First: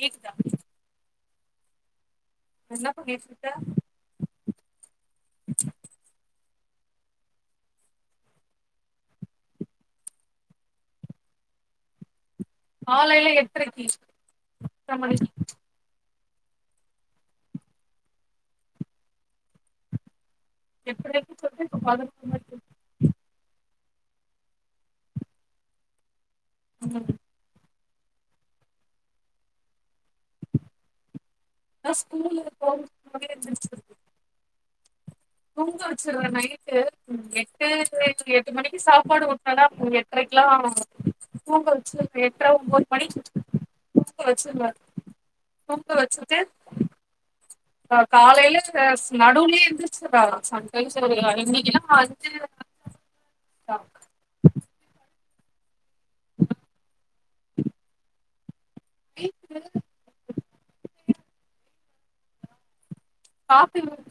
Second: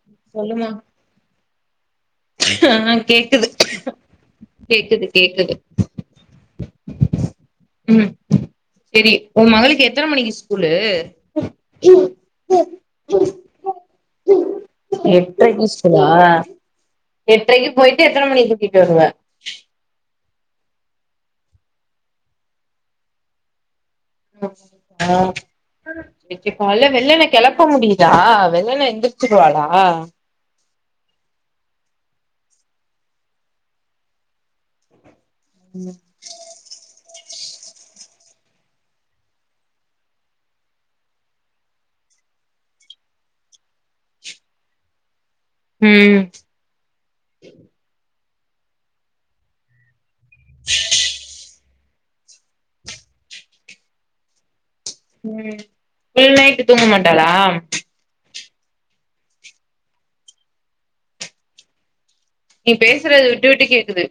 கேக்குதா சொல்லுமா என்ன ஆஹ் பண்ணிட்டு கேக்குது இருக்க கேக்குது கேக்குது உம் சரி உன் மகளுக்கு எத்தன மணிக்கு ஸ்கூலு காலைல எட்ரைக்கி எட்ர மணிக்கி ஐ எட்ரைக்கி போயிட்டு எத்தன மணிக்கு கூட்டிட்டு வருவ எப்டி இருக்குன்னு சொல்லு இப்ப [unintelligible] உ ஆ வெச்சுப்போ இல்ல ம் வெள்ளன கெளப்ப முடி [inaudible] வெள்ளல்ல எந்திரிச்சுவாளா நா ஸ்கூலு போகறதுக்கு முன்னாடியே எந்திருச்சிருது தூங்க ம் வெச்சிருவே நைட்டு ம் எ [inaudible] எட்டு மணிக்கு சாப்பாடு உட்டனனா எட்ரைக்கலா துங்க வச்சுடுவே எட்டரை ஒன்பது மணிக்கு துங்க வச்சிருவே தூங்க வெச்சிட்டு காலைல எஸ் நடுவுலயே எந்திரிச்சுருப் ஆ சம்டைம்ஸ் [unintelligible] ஆ ஐன்சி உம் இல்ல நைட்டு தூங்க மாட்டாளா [unintelligible] நீ பேசுறது விட்டுவிட்டு காஃபி கேக்குது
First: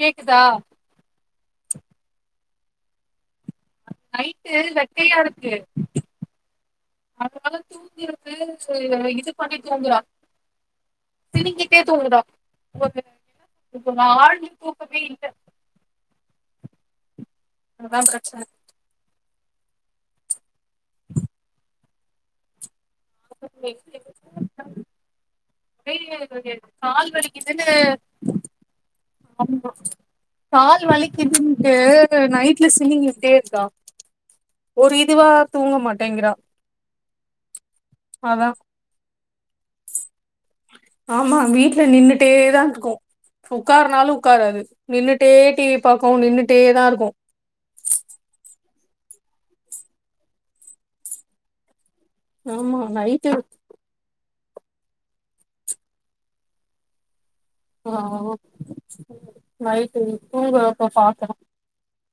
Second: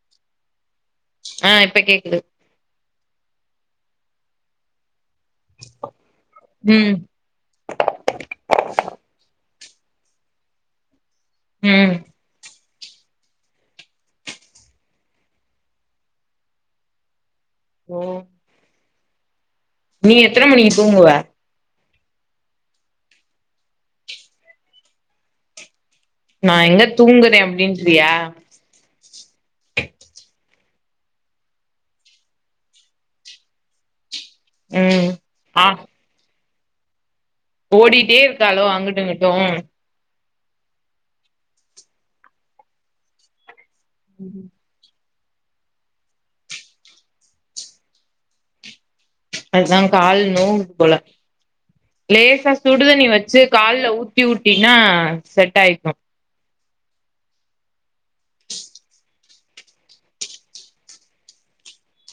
கேக்குதா ஆஹ் இப்ப கேக்குது நைட்டு வெட்கையா இருக்கு ம் அதனால தூங்கிருது சேரி இது பண்ணி தூங்குறா சினிங்கிட்டே ம் தூங்குதா ஒரு ஆள் தூக்கமே இல்லை ஓ தான் பிரச்னை நீ எத்தனை மணிக்கு தூங்குவ [inaudible] நான் எங்க கால் தூங்குறேன் வலிக்குதுன்னு அப்படின்றியா ஆமா கால் வலிக்கிதுண்ட்டு நைட்ல சினிங்கிட்டே இருக்கா ஒரு ம் இதுவா ஆ தூங்க மாட்டேங்கிறா ஓடிட்டே அதா இருக்களோ அங்கட்டு இங்கட் உம் ஆமா வீட்டுல நின்னுட்டே தான் இருக்கும் உக்காருன்னாலும் உக்காராது நின்னுட் ன்னுட்டே டிவி பாக்கும் நின்னுட்டே தான் இருக்கும் அதான் கால் நோவுது போல லேசா ஆமா சுடுதண்ணி நைட்டு வச்சு கால்ல ஊத் டியூட்டினா செட் ஆய்க்கும் ஆஹ நைட்டு தூங்குறப்ப பாக்றோம்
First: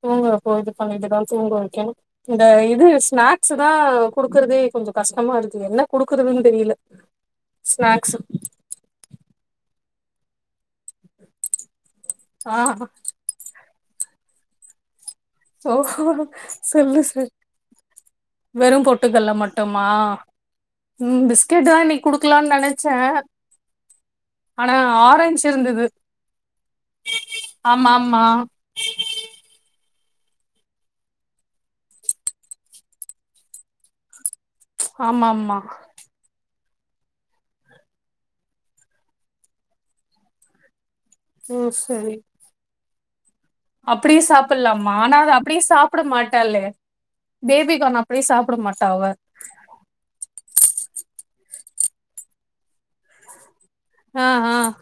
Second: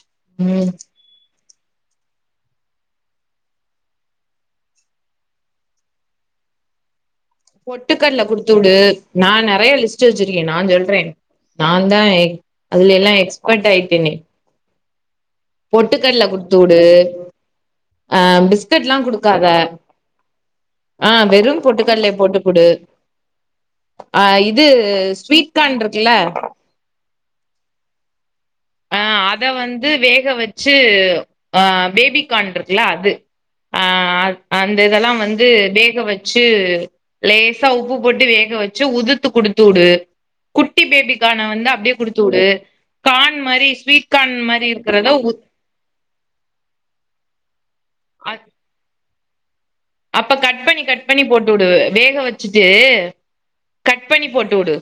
தூங்கரப்போ ம் இது பண்ணிட்டுதான் தூங்க இந்த இது ஸ்நாக்ஸ் தான் குடுக்குறதே கொஞ்சம் கஷ்டமா இருக்கு என்ன குடுக்குறதுன்னு தெரியல ஸ்நாக்ஸ் பொட்டுக்கடல குடுத்து விடு நான் நிறையா லிஸ் சேர் சேரி நான் சொல்றேன் நான் ஆ அதுல எல்லாம் எக்ஸ்பர்ட் ஆயி தின்னி ஓ பொட்டுக்கடல குடுத்து விடு சொல்லு சொல் அஹ் வெறு பிஸ்கட்லாம் பொட்டுக்கல்ல குடுக்காத மட்டுமா ம் ஆஹ் வெறும் பிஸ்கெட் தா இன்னைக்கு பொட்டுக்கடல குடுக்கலான்னு போட்டுக்குடு நெனைச்சே அஹ் இது ஆனா ஆரஞ்சு ஸ்வீட் கான் இருந்தது இருக்குல ஆமா ஆமா அஹ் அத வந் த வேக் ங்க வச்சு ஆஹ் பேபிகான் இருக்குல அது அ அந்ததெல்லாம் ஆமா வந்து ஆமா வேக வச் சீர் லேசா உப்பு போட்டு வேக வச்சு உதுத்து குடுத்து உடு உட் குட்டி பேபிக்கான வந்து ம் அப்படியே சரி குடுத்து உடு கான் மாரி ஸ்வீட் கான் மாரி இரு ஆன அத அப்படியே சாப்ட மாட்டாளே பேபி அப்டியே அ சாப்ட மாட்டா அவ அப்ப கட் பண்ணி கட் பண்ணி போட்டுடு வேக வச்சுட்டு கட் ஆ பண்ணி போட்டு ஆ விடு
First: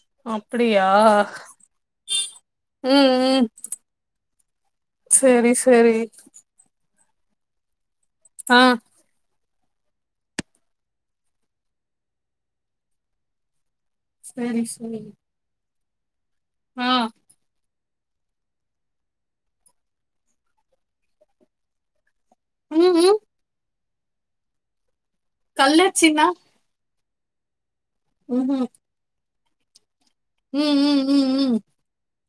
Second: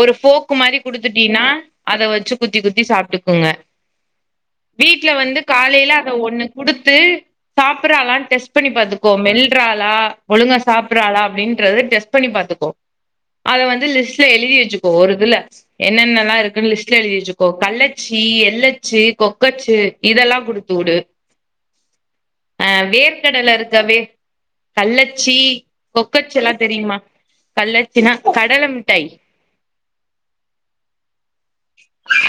ஒரு ஃபோர்க் மாரி அப்டியா குடுத்துட்டீன்னா அத வச்சு குத்தி குத்தி ம் ம் சாப்பிட்டுக்குங்க வீட்ல வந்து சேரி காலையில சேரி அத ஒண்ணு குடுத்து சாப்பராளானுட்டு ஆ ப்பண்ணி பாத்துக்கோ மில் ட்றாளா ஒழுங்கா சாப்டுறாளா அப்டின்றது டெஸ்ட் பண்ணி பாத்துக்கோ அத வந்து அது லிஸ்ட்ல எழுதி சேரி வச்சுக்கோ சேரி ஒரு இதுல என்னென்ன எல்லா இருக் ஆ லிஸ்ட்ல எழுதிச்சுக்கோ கல்ல ச்சி எள்ளச்சு கொக்கச்சு இதெல்லா குடுத்து விடு ஆஹ் ம் வேர் ம் ருக்கவே கள்ள சி கல்லாச்சின்னா கொக்கச்சி எல்லாம் தெரியுமா கல்ல த்தினா கடல மிட்டாய் உம் உம் உம் உம்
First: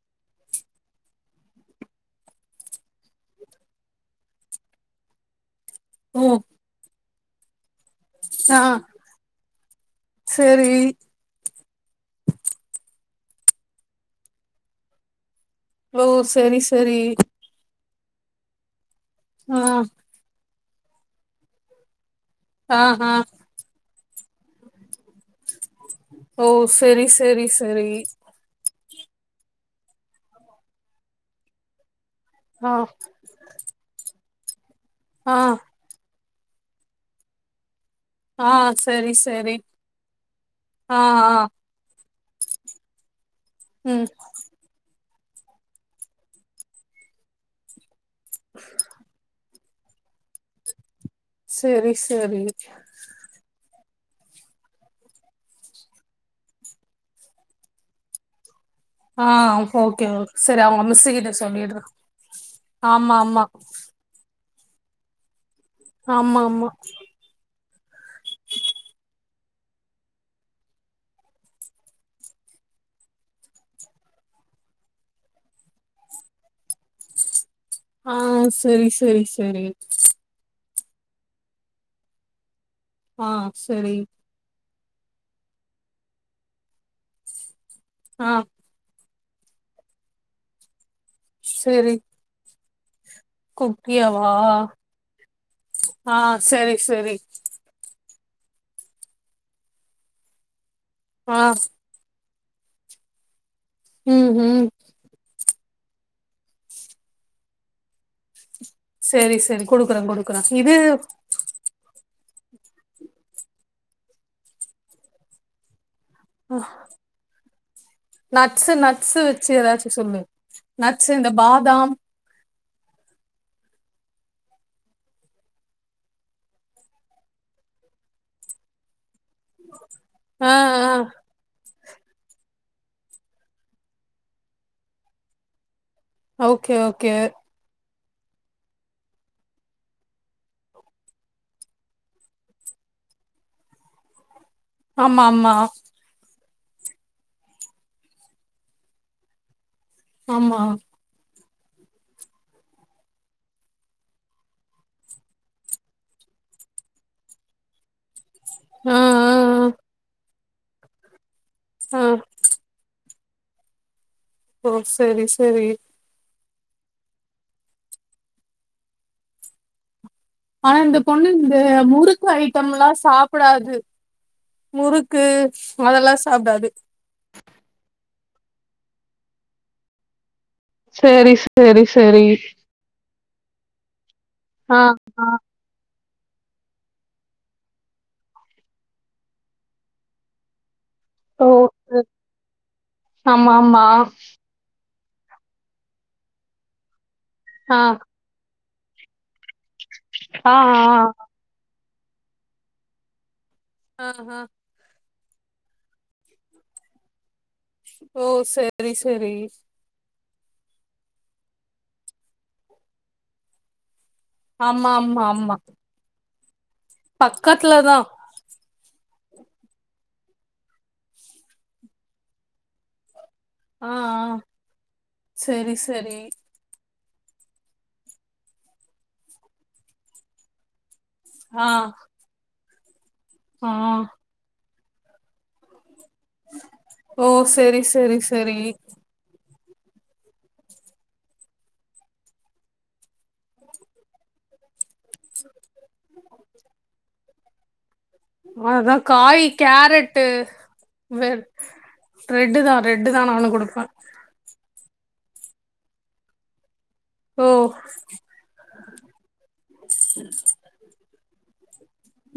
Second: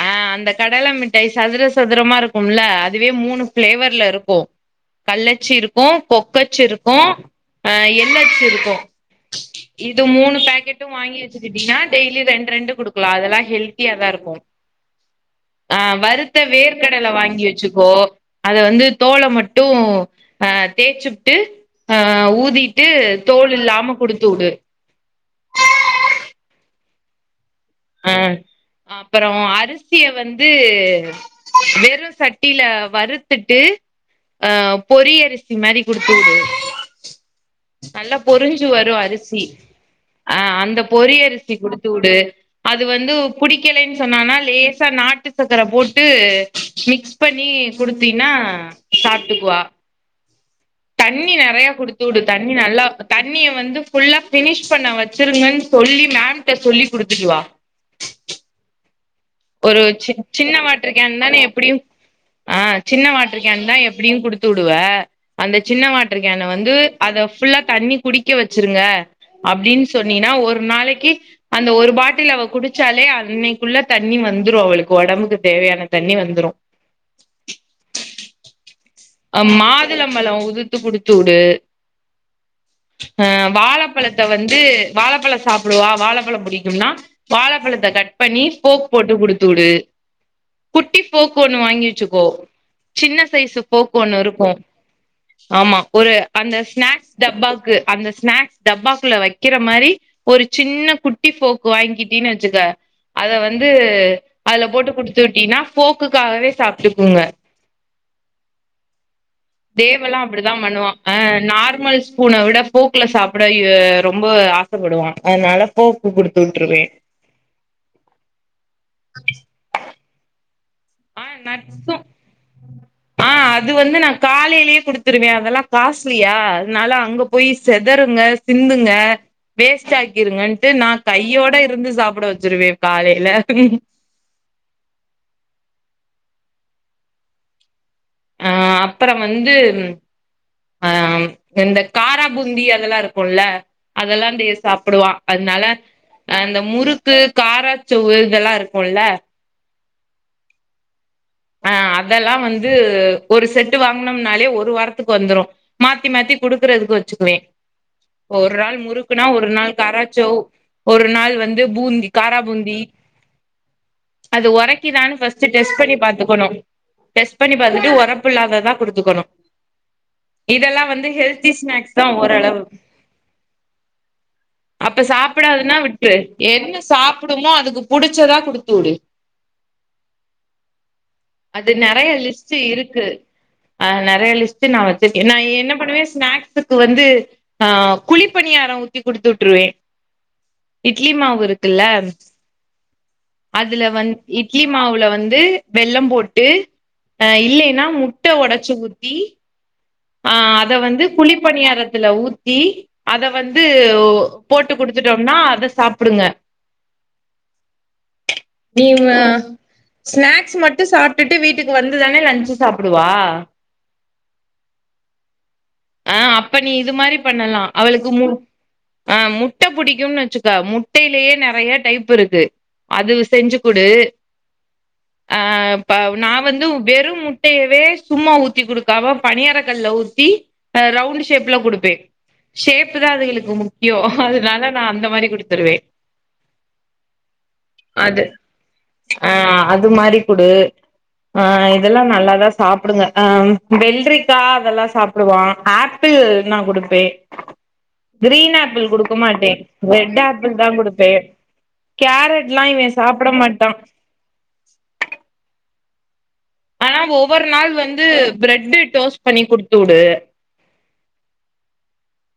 ஆஹ் அந்த கடல மிட்டாய் சதுர சதுரமா இருக்கும்ல அதுவே மூணு ஃபிளேவர்ல இருக்கும் கல்லச்சி இருக் க்கும் ஓ பொக்கச்சு இருக்கும் அஹ் எள்ளச்சும் ஆ இருக்கும் இது மூணு சேரி பேக்கட்டும் வாங்கிச்சு எப்டினா டெய்லி ரெண்டு ரெண்டு குடுக்கலா அதெல்லா ஹெல்த்தியாதா இருக்கும் ஆஹ் ஓ வறுத்த சேரி சேரி வேர்க்கடல வாங்கி வச்சுக்கோ அத வந்து தோல ஆ மட்டு ஹ தேய்ச்சுப்புட்டு ஹ ஆ ஊதிட்டு ஆ தோல் இல்லாம குடுத் த்தூடு ஓ சரி சரி சரி அப்புறம் அரிசிய வந்து வெரும் சட்டில ஆ வறுத்துட்டு ஆ பொரி ஆ அரிசி மாரி குடுத்துடு நல்லா ஆ பொரிஞ்சு வரும் சேரி அரிசி சேரி ஆஹ அந்த ஆ பொறி ஆ அரிசி குடுத்துடு அது வந்து புடிக்கலனு ம் சொன்னானா லேசா நாட்டு சக்கர போட்டு மிக்ஸ் பண்ணி குடுத் த்தினா சாப்ட்டுக்குவா தண்ணி நெறய சேரி குடுத்து விடு சேரி தண்ணி நல்லா தண்ணிய வந்து ஃபுல்லா பினிஷ் பண்ண வச்சுருங்கன்னு சொல்லி மேம்கிட்ட சொல்லி் குடுத்துட்டு வா ஆ ஒரு ஓகே சின் ஓகே சின்ன சேரி அவங்க வாட்ரு மிஸ்ஸு கிட்ட கேனுதான எப்படியு சொல்லிட்றே ஆஹ் சின்ன ஆமா வாட்ரு ஆமா கேன்தா எப்படியும் குடுத் துடுவ அந்த சின்ன ஆமா வாட்ருகேன ஆமா வந்து அத ஃபுல்லா தண்ணி குடிக்க வச்சுருங்க அப்டின்னு சொன்னீனா ஒரு நாளைக்கி அந்த ஒரு பாட்டில் அவ குடிச்சாலே அன்னைக்குள்ள தண்ணி வந்துரும் அவளுக்கு ஒடம்புக்கு தேவையான தண்ணி வந்துரும் ஆ சேரி சேரி அஹ் சேரி மாதுளம்பழோ உதுத் த்து குடுத்துடு ஆ அஹ் சேரி வாழப்பழத்த வந்து வாழப்பழ சாப்டுவா வாழப்பழம் புடிக்கும்னா வாழப்பழத் அத கட் ஆ பண்ணி ஃபோர்க் போட்டு குடுத் த்து விடு ட்டி ஃபோர்க் ஒண்ணு வாங்கி செரி வச்சுக்கோ சின்ன சைஸ் போக்கு ஒன்னு குட்டியாவா இருக்கும் ஆமா ஒரு ஆ அந்த செரி ஸ்நாக்ஸ் செரி டப்பாக்கு அந்த ஸ்நாக்ஸ் டப்பாக்குள்ள வைக்கிற மாரி ஒரு சின்ன குட்டி ஆ ஃபோர்க்கு வாங்கிட் த்தினு வச்சுக்க அத வந் வந்து ம் அதுல ம் போட்டு குடுத்து விட்டியினா போக்குக்காகவே சாப்டுக்குங்க செரி செரி குடுக்குறே தேவ் எல்லா குடுக்குறே அப்பிடிதா இது பண்ணுவா அஹ் நார்மல் பூன விட ஃபோர்க்ல சாப்ட ஆ ரொம்ப ஆசப்படுவா அதனால ஃபோர்க் ஆ நட்ஸ் நட்ஸ் வச்சு ஏதாச்சு சொல்லு நட்ஸு இந்த ஆஹ் பாதாம் நட்ஸும் ஆஹ் அது வந்து நா காலையிலயே குடுத்துருவே அதெல்லா காஸ்ட்லியா அதனால அங்க போய் செதறுங்க சிந்துங்க வேஸ்ட் ஆ ஆக்கிருங்கன்ட்டு நான் கையோட இருந்து சாப்பிட வச்சுருவே காலைல ஓகே ஓகே அ அப்பற வந்து ஆ இந்த காராபூந்தி அதெல்லா இருக்கும்ல அதெல்லா இந்த ஸ் சாப்டுவா ஆமா ஆமா அதனால அந்த முறுக்கு காராச்சோவு இதெல்லா இருக்கும்ல ஆமா ஆஹ் அதெல்லா வந்து ஒரு செட்டு வாங்கனம்னாலே ஒரு வாரத்துக்கு வந்துரு மாத்தி மாத்தி குடுக்குறதுக்கு வச்சுக்குவே ஒரு நாள் ஆ முறுக்குனா ஒரு ஆ நாள் காராச்சேவ் ஒரு நாள் வந் து பூந் ஆ காரா பூந்தி அது ஓ ஒரைக்கிதான்னு செரி ஃபஸ்ட்டு செரி டெஸ்ட் பண்ணி பாத்து [unintelligible] டெஸ்ட் பண்ணி பாத்துட்டு ஓரப்பு இல்லாததா குடுத்துக்கணு ஆனா இதெல்லா இந்த வந்து பொண்ணு ஹெல்தி இந்த ஸ்நாக்ஸ்தா முறுக்கு ஓரளவு ஐட்டம்லா சாப்டாது அப்ப முறுக்கு சாப்டாதுன்னா விட்டு அதெல்லா சாப்டாது என்ன சாப்புடுமோ அதுக்கு புடிச்சதா குடுத்து வுடு சரி அது சரி சரி ஆனா ஆ லிஸ்ட் நான் வச்சிருக்கே நா என்ன பண்ணுவே ஸ்நாக்ஸுக்கு வந்து ஆஹ் குழிப்பணியாரோ ஊத்தி குடுத்து வுட்ருவே இட்லி மாவு ஓ இருக்குல்ல ஆமா அதுல ஆமா வந் இட்லி மாவுல வந்து வெல்லம் போட்டு ஆ இல்லைன்னா ஆ முட்டை ஒடச் ச்ச ஊத்தி ஆ ஆ ஆஹ் அத ஆ. வந்து குழிப்பணியாரத் துல ஊத்தி அத வந்து ஆஹா போட்டு குடுத் குடுத்துட்டோம்னா அத சாப்டுங்க ஓ சரி நீங்க சரி ஸ்நாக்ஸ் மட்டு சாப்ட்டுட்டு வீட்டுக்கு வந்துதானே லஞ்ச்சு சாப்புடுவா ஆமா ஆமா ஆமா பண்ணி இது மாரி பண்ணலா பக்கத்துலதா அவளுக்கு மூ ஆஹ் முட்டை புடிக்கும்னு வச்சுக்க முட்டையிலேயே நெறைய டைப் இருக்கு அது செஞ்சு குடு ஆ ஆ செரி ஆஹ் ப செரி நா வந்து வெறும் முட்டையவே சும்மா ஊத்தி குடுக்காம பணியாரக் க்கல்ல ஊத்தி் ஆ ரவுண்ட் [unintelligible] ஷேப்ல ஆ குடுப்பே ஷேப் க்குதா அதுகளுக்கு ஆ முக்கியோ அதுனால நா அந்த மாரி குடுத்துருவே ஓ சரி சரி அது சரி ஆ அது மாரி குடு ஆ இதெல்லா நல்லாதா சாப்பிடுங்க அம் வெள்ரி த்தா அதெல்லா சாப்டுவா ஆப்பிள் நா குடுப்பே கிரீன் ஆப்பிள் அதா குடுக்க காய் மாட்டே ரெட் கேரட்டு ஆப்பிள்தா குடுப்பே வெ ரெட்டு கேரட்லா தா இவன் ரெட்டு தா சாப்ட நானு மாட்டா குடுப்பே ஆனா ஒவ்வொரு ஓ நாள் வந்து பிரெட் டோஸ்ட் பண்ணி குடுத்துவுடு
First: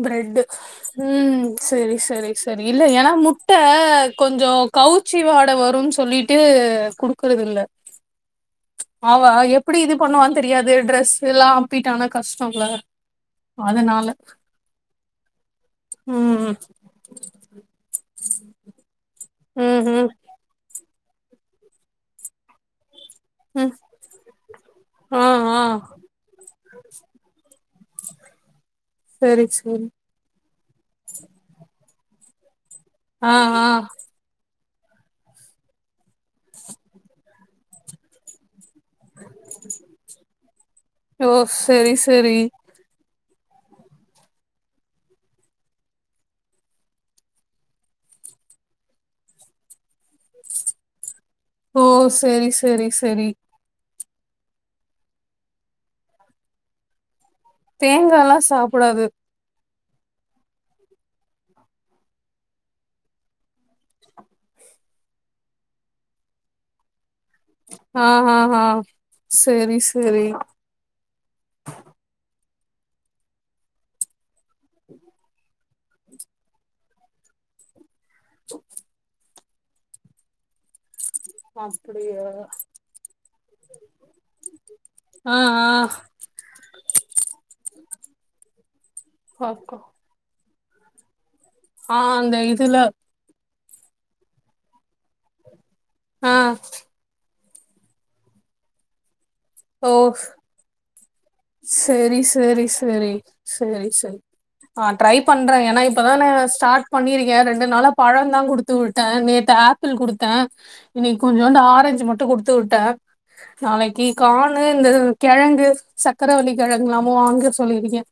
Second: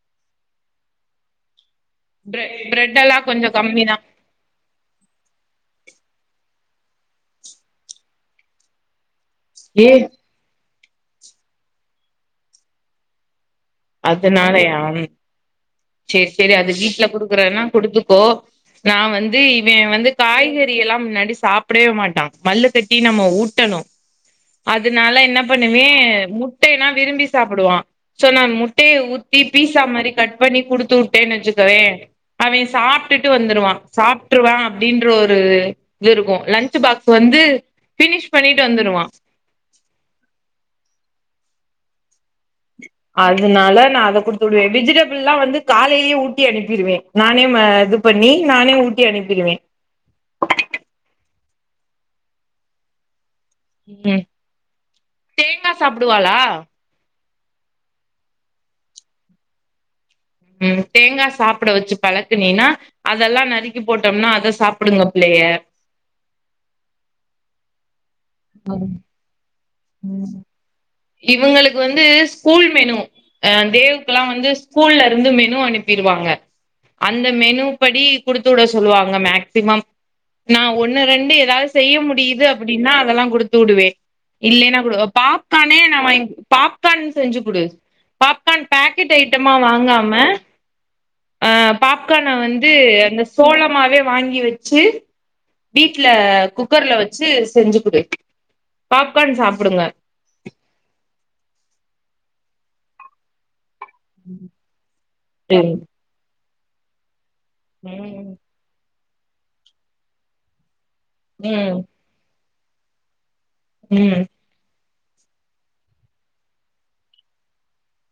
பிரெட் உம் செரி செரி பிரெ செரி இல்ல பிரெட் ஏன்னா எல்லா முட்ட கொஞ்சோ கம்மி தா கொஞ்சம் கவுச்சி வாட வரும்னு சொல்லிட்டு ட்டு குடுக்கறது இல்ல அவ எப்டி ஏ இது பண்ணுவான்னு தெரியாது ட்ரெஸ் எல்லாம் அப்பிட்ட ஆனா கஷ்டம்ல அதனால [unintelligible] சேரி சேரி ம் அது வீட்ல குடுக்கறதுனா குடுத்துக்கோ நா வந் து இவ ம் ம் வந்து காய்கறி எல்லா முன்னாடி சாப்பிடவே மாட்டா மல்லுக்கட்டி நம்ம ம் ஊட்டணும் அதனால ஆ என்ன ஆ பண்ணுவே முட்டைனா விரும்பி சாப்பிடுவான் சோ நா மு [unintelligible] ஊத்தி செரி பீட்சா செரி மாரி கட் பண்ணி குடுத்து வுட்டேன்னு வச்சுக்கவே அவ [unintelligible] சாப்பிட்டு ஆ ஆ வந்துருவான் சாப்பிட்ருவான் அப்டின்ற ஒரு இது இருக்கும் லன்ச் பாக்ஸ் வந்து ஃபினிஷ் பண்ணிட் ஓ செரி செரி அதனால நா அத குடுத்து விடுவே வெஜிடபிள்லா வந்து காலைலயே ஊட்டி அனுப்பிருவே நானே ஆ இது பண்ணி நானே ஊட்டி அனுப்பிடுவே ஓ செரி செரி செரி ம் ம் தேங்கா சாப்டுவாளா தேங்கா எல்லாம் சாப்பிடாது உம் தேங்கா சாப்பட வச்சு பழக்குனியினா அதெல்லா நறுக்கி போட்டோம்னா அத சாப்பிடுங்க புள்ளைக ஆஹ ஆஹ்ஆஹ ஸ் தெரி சரி இவங்களுக்கு வந்து ஸ்கூல் மெனு அஹ் தேவுக்குெல்லாம் வந்து ஸ்கூல்ல இருந்து மெனு அனுப்பிருவாங்க அந்த மெனு ப்படி குடுத்து விட சொல்லுவாங்க மேக் திவாம் நான் ஒன் ரெண்டு ஏதாவது செய்ய அப்டியா முடியுது அப்படின்னா அதெல்லாம் குடுத்து உடுவேன் இல்லேன்னா கொடு ஆ பாப் ஆ காணே நான் வாய்ங் பாப்கார்ன் செஞ்சு குடு பாப்கான் பேக்கெட் ஐட்டமா பாக்கோ வாங்காம ஆஹ் ஆ பாப்கான அந்த வந்து இதுல அந்த சோளப் உப்மாவே வாங்கி வச்சீ வீட்ல ஆ குக்கர்ல வச்சீ செஞ்சிகுடு பாப் உக்கான் சாப்டுங்க சரி சரி சரி சரி சரி ஆ ட்ரை பண்றேன் ம் ஏன்னா இப்பதானே ஸார்ட் பண்ணிரிங் ரெண்டு நாளா பழம் தா ம் குடுத்து வுட் டுத்த நேத்து ஆப்பிள் குடுத்தே இன்னைகி கொஞ்டு ஆரஞ்சு மட்டு குத் தூட்ட நாளைக்கி ம் கானு இந்ததூ கெழங்கு சத் சக்கரவலி கெழங்கலாமோ வாங்க சொல்லிருக்கே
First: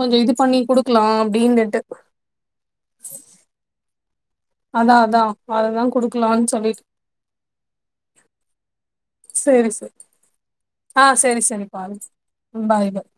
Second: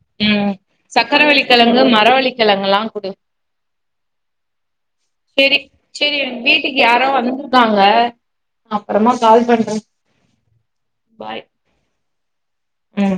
கொஞ்சோ இது உம் பண்ணி குடுக்கலா அப்டின்னுட்டு சக்கரவளிகெழங்கு மரவள்ளிகெழங்கெல்லாம் குடு அதான் அதான் சேரி அததான் சேரி எனக்கு குடுக்கலாம்னு வீட்டுக்கு சொல்லிட்டு யாரோ வந்திருக்காங்க நா அப்பறமா கால் சேரி பண்றே சேரி ஆஹ் பாய் சேரி சேரி பாருங் பாய் பாய் ம்